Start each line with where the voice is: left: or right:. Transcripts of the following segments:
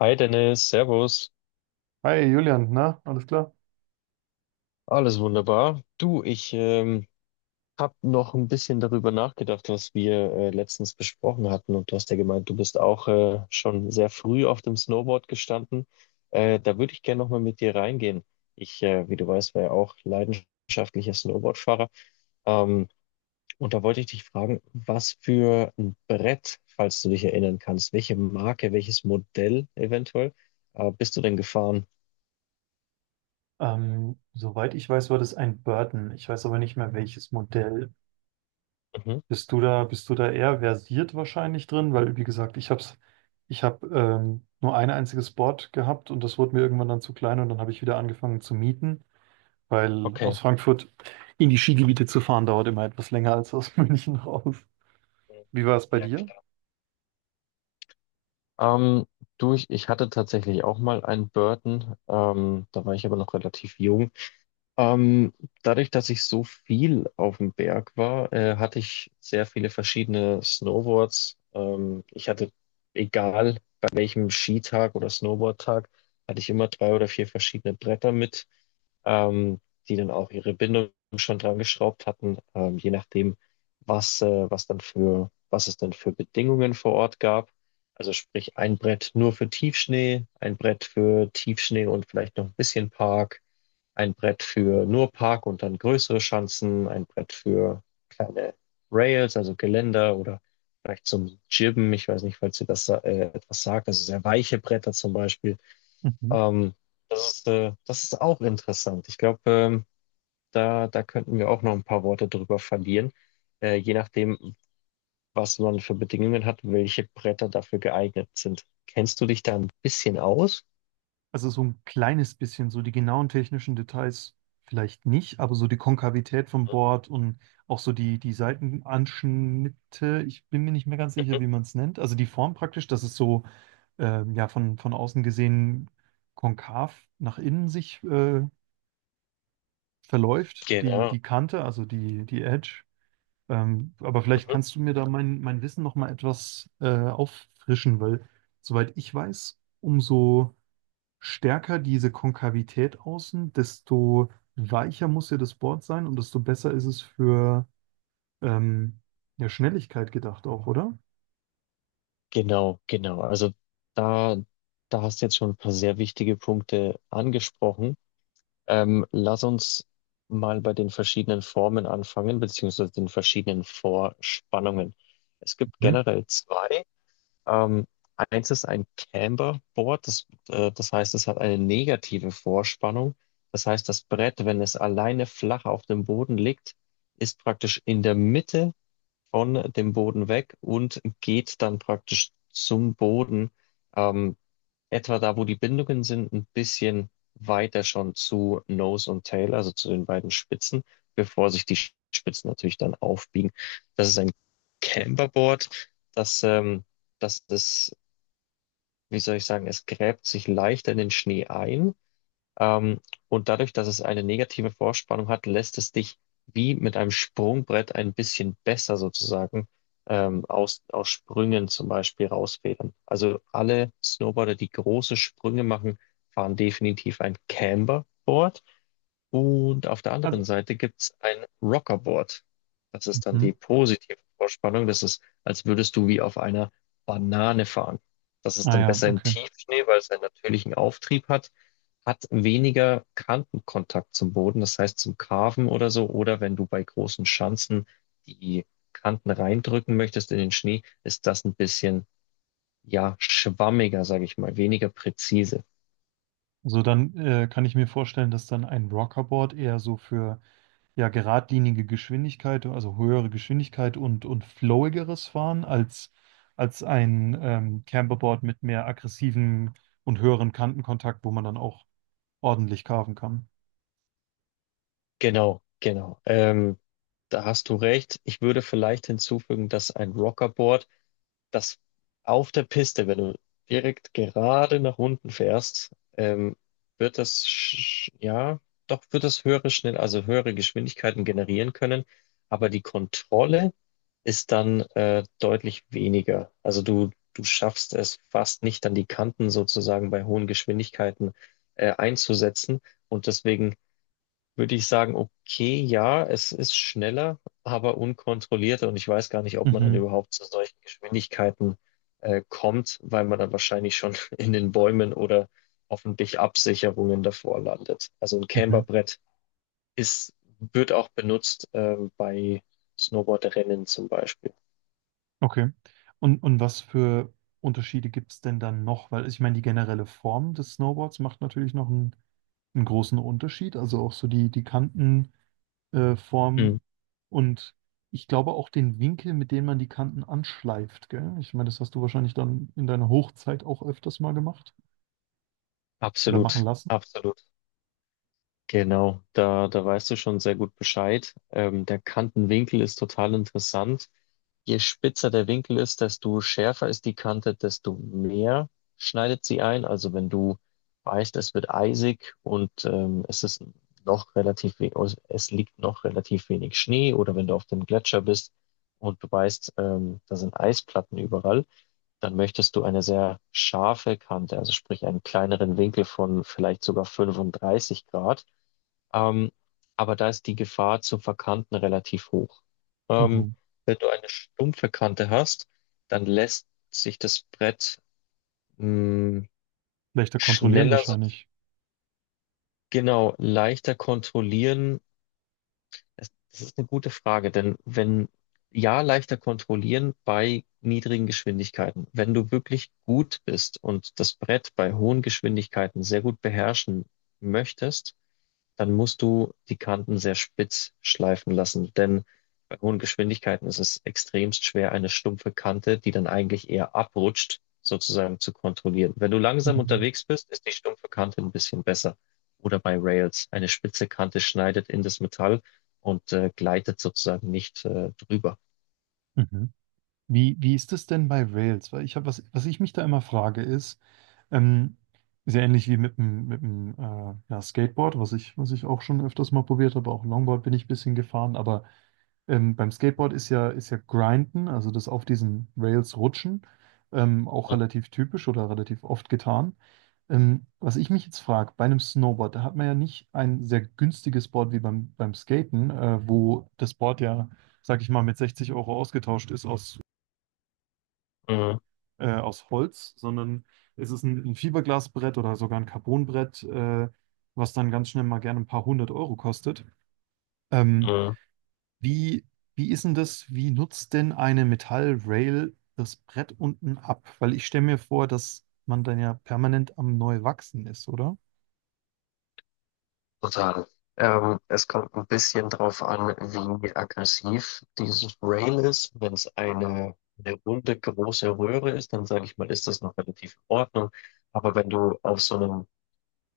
left: Hi Dennis, Servus.
right: Hi Julian, na, alles klar?
left: Alles wunderbar. Du, ich habe noch ein bisschen darüber nachgedacht, was wir letztens besprochen hatten. Und du hast ja gemeint, du bist auch schon sehr früh auf dem Snowboard gestanden. Da würde ich gerne nochmal mit dir reingehen. Wie du weißt, war ja auch leidenschaftlicher Snowboardfahrer. Ähm, und da wollte ich dich fragen, was für ein Brett, falls du dich erinnern kannst, welche Marke, welches Modell eventuell, bist du denn gefahren?
right: Soweit ich weiß, war das ein Burton. Ich weiß aber nicht mehr welches Modell.
left: Mhm.
right: Bist du da eher versiert wahrscheinlich drin? Weil, wie gesagt, ich habe nur ein einziges Board gehabt und das wurde mir irgendwann dann zu klein und dann habe ich wieder angefangen zu mieten, weil
left: Okay.
right: aus Frankfurt in die Skigebiete zu fahren dauert immer etwas länger als aus München raus. Wie war es bei
left: Ja,
right: dir?
left: klar. Ähm, Du, ich hatte tatsächlich auch mal einen Burton, da war ich aber noch relativ jung. Ähm, dadurch, dass ich so viel auf dem Berg war, hatte ich sehr viele verschiedene Snowboards. Ich hatte, egal bei welchem Skitag oder Snowboardtag, hatte ich immer drei oder vier verschiedene Bretter mit, ähm, die dann auch ihre Bindung schon dran geschraubt hatten, je nachdem, was es dann für Bedingungen vor Ort gab. Also sprich ein Brett nur für Tiefschnee, ein Brett für Tiefschnee und vielleicht noch ein bisschen Park, ein Brett für nur Park und dann größere Schanzen, ein Brett für kleine Rails, also Geländer oder vielleicht zum Jibben, ich weiß nicht, falls ihr das etwas sagt, also sehr weiche Bretter zum Beispiel.
right: Mhm.
left: Ähm, Das ist auch interessant. Ich glaube, da könnten wir auch noch ein paar Worte drüber verlieren, je nachdem, was man für Bedingungen hat, welche Bretter dafür geeignet sind. Kennst du dich da ein bisschen aus?
right: Also so ein kleines bisschen, so die genauen technischen Details vielleicht nicht, aber so die Konkavität vom Board und auch so die Seitenanschnitte, ich bin mir nicht mehr ganz sicher,
left: Mhm.
right: wie man es nennt. Also die Form praktisch, dass es so ja, von außen gesehen konkav nach innen sich verläuft, die,
left: Genau.
right: die Kante, also die Edge. Aber vielleicht
left: mhm.
right: kannst du mir da mein Wissen nochmal etwas auffrischen, weil soweit ich weiß, umso stärker diese Konkavität außen, desto weicher muss ja das Board sein und desto besser ist es für ähm, ja, Schnelligkeit gedacht auch, oder?
left: Genau, genau. Also da, da hast du jetzt schon ein paar sehr wichtige Punkte angesprochen. Lass uns mal bei den verschiedenen Formen anfangen, beziehungsweise den verschiedenen Vorspannungen. Es gibt
right: Mhm.
left: generell zwei. Ähm, eins ist ein Camberboard, das heißt, es hat eine negative Vorspannung. Das heißt, das Brett, wenn es alleine flach auf dem Boden liegt, ist praktisch in der Mitte von dem Boden weg und geht dann praktisch zum Boden, ähm, etwa da, wo die Bindungen sind, ein bisschen weiter schon zu Nose und Tail, also zu den beiden Spitzen, bevor sich die Spitzen natürlich dann aufbiegen. Das ist ein Camberboard, das ähm, das ist, wie soll ich sagen, es gräbt sich leichter in den Schnee ein. Ähm, und dadurch, dass es eine negative Vorspannung hat, lässt es dich wie mit einem Sprungbrett ein bisschen besser sozusagen, aus Sprüngen zum Beispiel rausfedern. Also alle Snowboarder, die große Sprünge machen, fahren definitiv ein Camber. Und auf der anderen
right: Also,
left: Seite gibt's ein Rockerboard. Das ist dann die
right: mhm,
left: positive Vorspannung. Das ist, als würdest du wie auf einer Banane fahren. Das ist
right: ah
left: dann
right: ja,
left: besser im
right: okay.
left: Tiefschnee, weil es einen natürlichen Auftrieb hat, hat weniger Kantenkontakt zum Boden, das heißt zum Carven oder so. Oder wenn du bei großen Schanzen die Kanten reindrücken möchtest in den Schnee, ist das ein bisschen, ja, schwammiger, sage ich mal, weniger präzise.
right: Also dann kann ich mir vorstellen, dass dann ein Rockerboard eher so für ja geradlinige Geschwindigkeit, also höhere Geschwindigkeit und flowigeres Fahren als als ein Camperboard mit mehr aggressiven und höheren Kantenkontakt, wo man dann auch ordentlich carven kann.
left: Genau, genau. Da hast du recht. Ich würde vielleicht hinzufügen, dass ein Rockerboard, das auf der Piste, wenn du direkt gerade nach unten fährst, ähm, ja, doch wird das höhere schnell, also höhere Geschwindigkeiten generieren können. Aber die Kontrolle ist dann deutlich weniger. Also du schaffst es fast nicht, dann die Kanten sozusagen bei hohen Geschwindigkeiten einzusetzen. Und deswegen würde ich sagen, okay, ja, es ist schneller, aber unkontrollierter, und ich weiß gar nicht, ob man dann
right: Mhm.
left: überhaupt zu solchen Geschwindigkeiten kommt, weil man dann wahrscheinlich schon in den Bäumen oder hoffentlich Absicherungen davor landet. Also ein
right: Mhm.
left: Camberbrett ist, wird auch benutzt, bei Snowboardrennen zum Beispiel.
right: Okay. Und was für Unterschiede gibt es denn dann noch? Weil also, ich meine, die generelle Form des Snowboards macht natürlich noch einen, einen großen Unterschied. Also auch so die Kantenform
left: Mhm.
right: Form und ich glaube auch den Winkel, mit dem man die Kanten anschleift, gell? Ich meine, das hast du wahrscheinlich dann in deiner Hochzeit auch öfters mal gemacht oder machen
left: Absolut,
right: lassen.
left: absolut. Genau, da, da weißt du schon sehr gut Bescheid. Der Kantenwinkel ist total interessant. Je spitzer der Winkel ist, desto schärfer ist die Kante, desto mehr schneidet sie ein. Also wenn du weißt, es wird eisig, und es ist noch relativ, also es liegt noch relativ wenig Schnee, oder wenn du auf dem Gletscher bist und du weißt, da sind Eisplatten überall, dann möchtest du eine sehr scharfe Kante, also sprich einen kleineren Winkel von vielleicht sogar 35 Grad. Ähm, aber da ist die Gefahr zur verkanten relativ hoch. Ähm,
right: Mhm.
left: wenn du eine stumpfe Kante hast, dann lässt sich das Brett, mh,
right: Leichter kontrollieren
left: schneller, so,
right: wahrscheinlich.
left: genau, leichter kontrollieren. Das ist eine gute Frage, denn wenn, ja, leichter kontrollieren bei niedrigen Geschwindigkeiten. Wenn du wirklich gut bist und das Brett bei hohen Geschwindigkeiten sehr gut beherrschen möchtest, dann musst du die Kanten sehr spitz schleifen lassen, denn bei hohen Geschwindigkeiten ist es extremst schwer, eine stumpfe Kante, die dann eigentlich eher abrutscht, sozusagen zu kontrollieren. Wenn du langsam
right: Mhm.
left: unterwegs bist, ist die stumpfe Kante ein bisschen besser. Oder bei Rails. Eine spitze Kante schneidet in das Metall und gleitet sozusagen nicht drüber.
right: Mhm. Wie ist es denn bei Rails? Weil ich habe, was ich mich da immer frage, ist, ähm, sehr ähnlich wie mit dem ja, Skateboard, was ich auch schon öfters mal probiert habe, auch Longboard bin ich ein bisschen gefahren, aber beim Skateboard ist ja Grinden, also das auf diesen Rails rutschen, auch relativ typisch oder relativ oft getan. Was ich mich jetzt frage, bei einem Snowboard, da hat man ja nicht ein sehr günstiges Board wie beim Skaten, wo das Board ja, sag ich mal, mit 60 € ausgetauscht ist aus
left: Mhm.
right: aus Holz, sondern es ist ein Fiberglasbrett oder sogar ein Carbonbrett, was dann ganz schnell mal gerne ein paar hundert Euro kostet. Ähm,
left: Mhm.
right: wie, wie ist denn das? Wie nutzt denn eine Metallrail das Brett unten ab? Weil ich stelle mir vor, dass man dann ja permanent am Neuwachsen ist, oder?
left: Total. Es kommt ein bisschen drauf an, wie aggressiv dieses Rail ist. Wenn es eine runde, große Röhre ist, dann sage ich mal, ist das noch relativ in Ordnung. Aber wenn du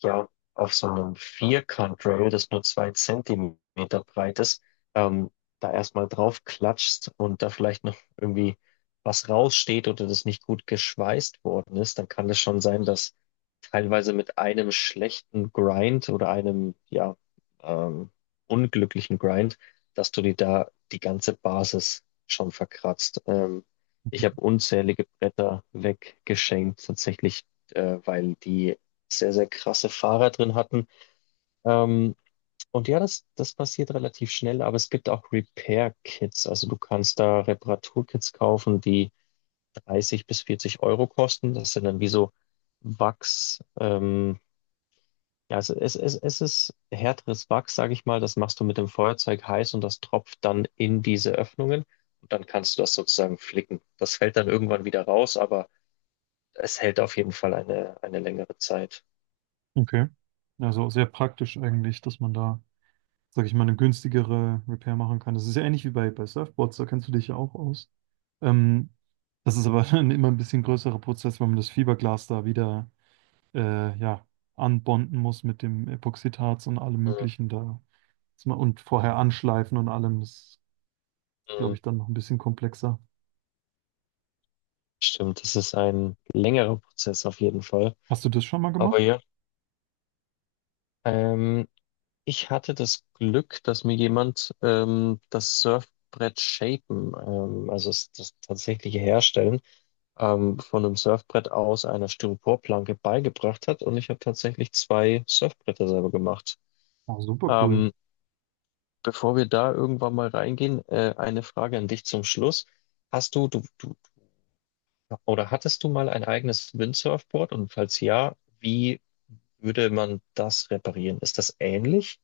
left: ja, auf so einem Vierkant-Rail, das nur 2 cm breit ist, ähm, da erstmal drauf klatschst und da vielleicht noch irgendwie was raussteht oder das nicht gut geschweißt worden ist, dann kann es schon sein, dass teilweise mit einem schlechten Grind oder einem, ähm, unglücklichen Grind, dass du dir da die ganze Basis schon verkratzt. Ich habe
right: Mhm.
left: unzählige Bretter weggeschenkt, tatsächlich, weil die sehr, sehr krasse Fahrer drin hatten. Ähm, und ja, das passiert relativ schnell, aber es gibt auch Repair-Kits. Also du kannst da Reparaturkits kaufen, die 30 bis 40 € kosten. Das sind dann wie so Wachs, ja, also es ist härteres Wachs, sage ich mal. Das machst du mit dem Feuerzeug heiß und das tropft dann in diese Öffnungen, und dann kannst du das sozusagen flicken. Das fällt dann irgendwann wieder raus, aber es hält auf jeden Fall eine längere Zeit.
right: Okay. Also sehr praktisch eigentlich, dass man da sag ich mal, eine günstigere Repair machen kann. Das ist ja ähnlich wie bei Surfboards, da kennst du dich ja auch aus. Ähm, das ist aber dann immer ein bisschen größerer Prozess, weil man das Fiberglas da wieder ja, anbonden muss mit dem Epoxidharz und allem
left: Mhm.
right: Möglichen da. Und vorher anschleifen und allem, das ist,
left: Mhm.
right: glaube ich, dann noch ein bisschen komplexer.
left: Stimmt, das ist ein längerer Prozess auf jeden Fall.
right: Hast du das schon mal
left: Aber
right: gemacht?
left: ja, ähm, ich hatte das Glück, dass mir jemand, das Surfbrett shapen, also das tatsächliche Herstellen, von einem Surfbrett aus einer Styroporplanke beigebracht hat. Und ich habe tatsächlich zwei Surfbretter selber gemacht.
right: Oh, super cool.
left: Ähm, bevor wir da irgendwann mal reingehen, eine Frage an dich zum Schluss. Hast du oder hattest du mal ein eigenes Windsurfboard? Und falls ja, wie würde man das reparieren? Ist das ähnlich?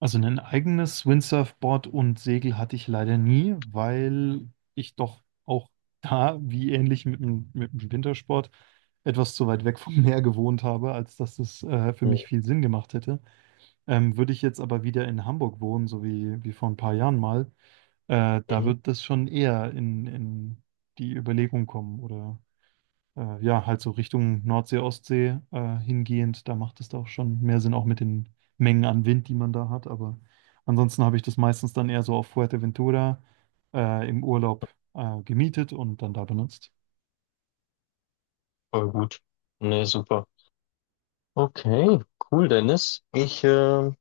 right: Also ein eigenes Windsurfboard und Segel hatte ich leider nie, weil ich doch auch da, wie ähnlich mit dem Wintersport, etwas zu weit weg vom Meer gewohnt habe, als dass es für mich viel Sinn gemacht hätte. Würde ich jetzt aber wieder in Hamburg wohnen, so wie vor ein paar Jahren mal, da
left: Mhm.
right: wird das schon eher in die Überlegung kommen oder ja, halt so Richtung Nordsee, Ostsee hingehend, da macht es da auch schon mehr Sinn, auch mit den Mengen an Wind, die man da hat. Aber ansonsten habe ich das meistens dann eher so auf Fuerteventura im Urlaub gemietet und dann da benutzt.
left: Voll gut. Ne, super. Okay, cool, Dennis. Ich äh,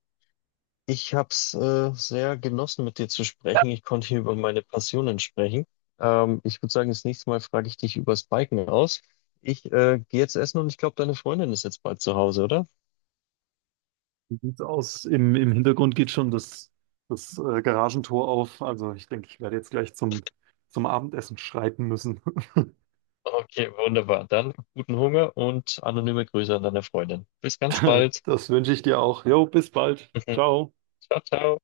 left: Ich habe es sehr genossen, mit dir zu sprechen. Ich konnte hier über meine Passionen sprechen. Ich würde sagen, das nächste Mal frage ich dich übers Biken aus. Ich gehe jetzt essen, und ich glaube, deine Freundin ist jetzt bald zu Hause, oder?
right: Wie sieht's aus? Im Hintergrund geht schon das, das Garagentor auf. Also ich denke, ich werde jetzt gleich zum Abendessen schreiten müssen.
left: Okay, wunderbar. Dann guten Hunger und anonyme Grüße an deine Freundin. Bis ganz bald.
right: Das wünsche ich dir auch. Jo, bis bald. Ciao.
left: Ciao, ciao.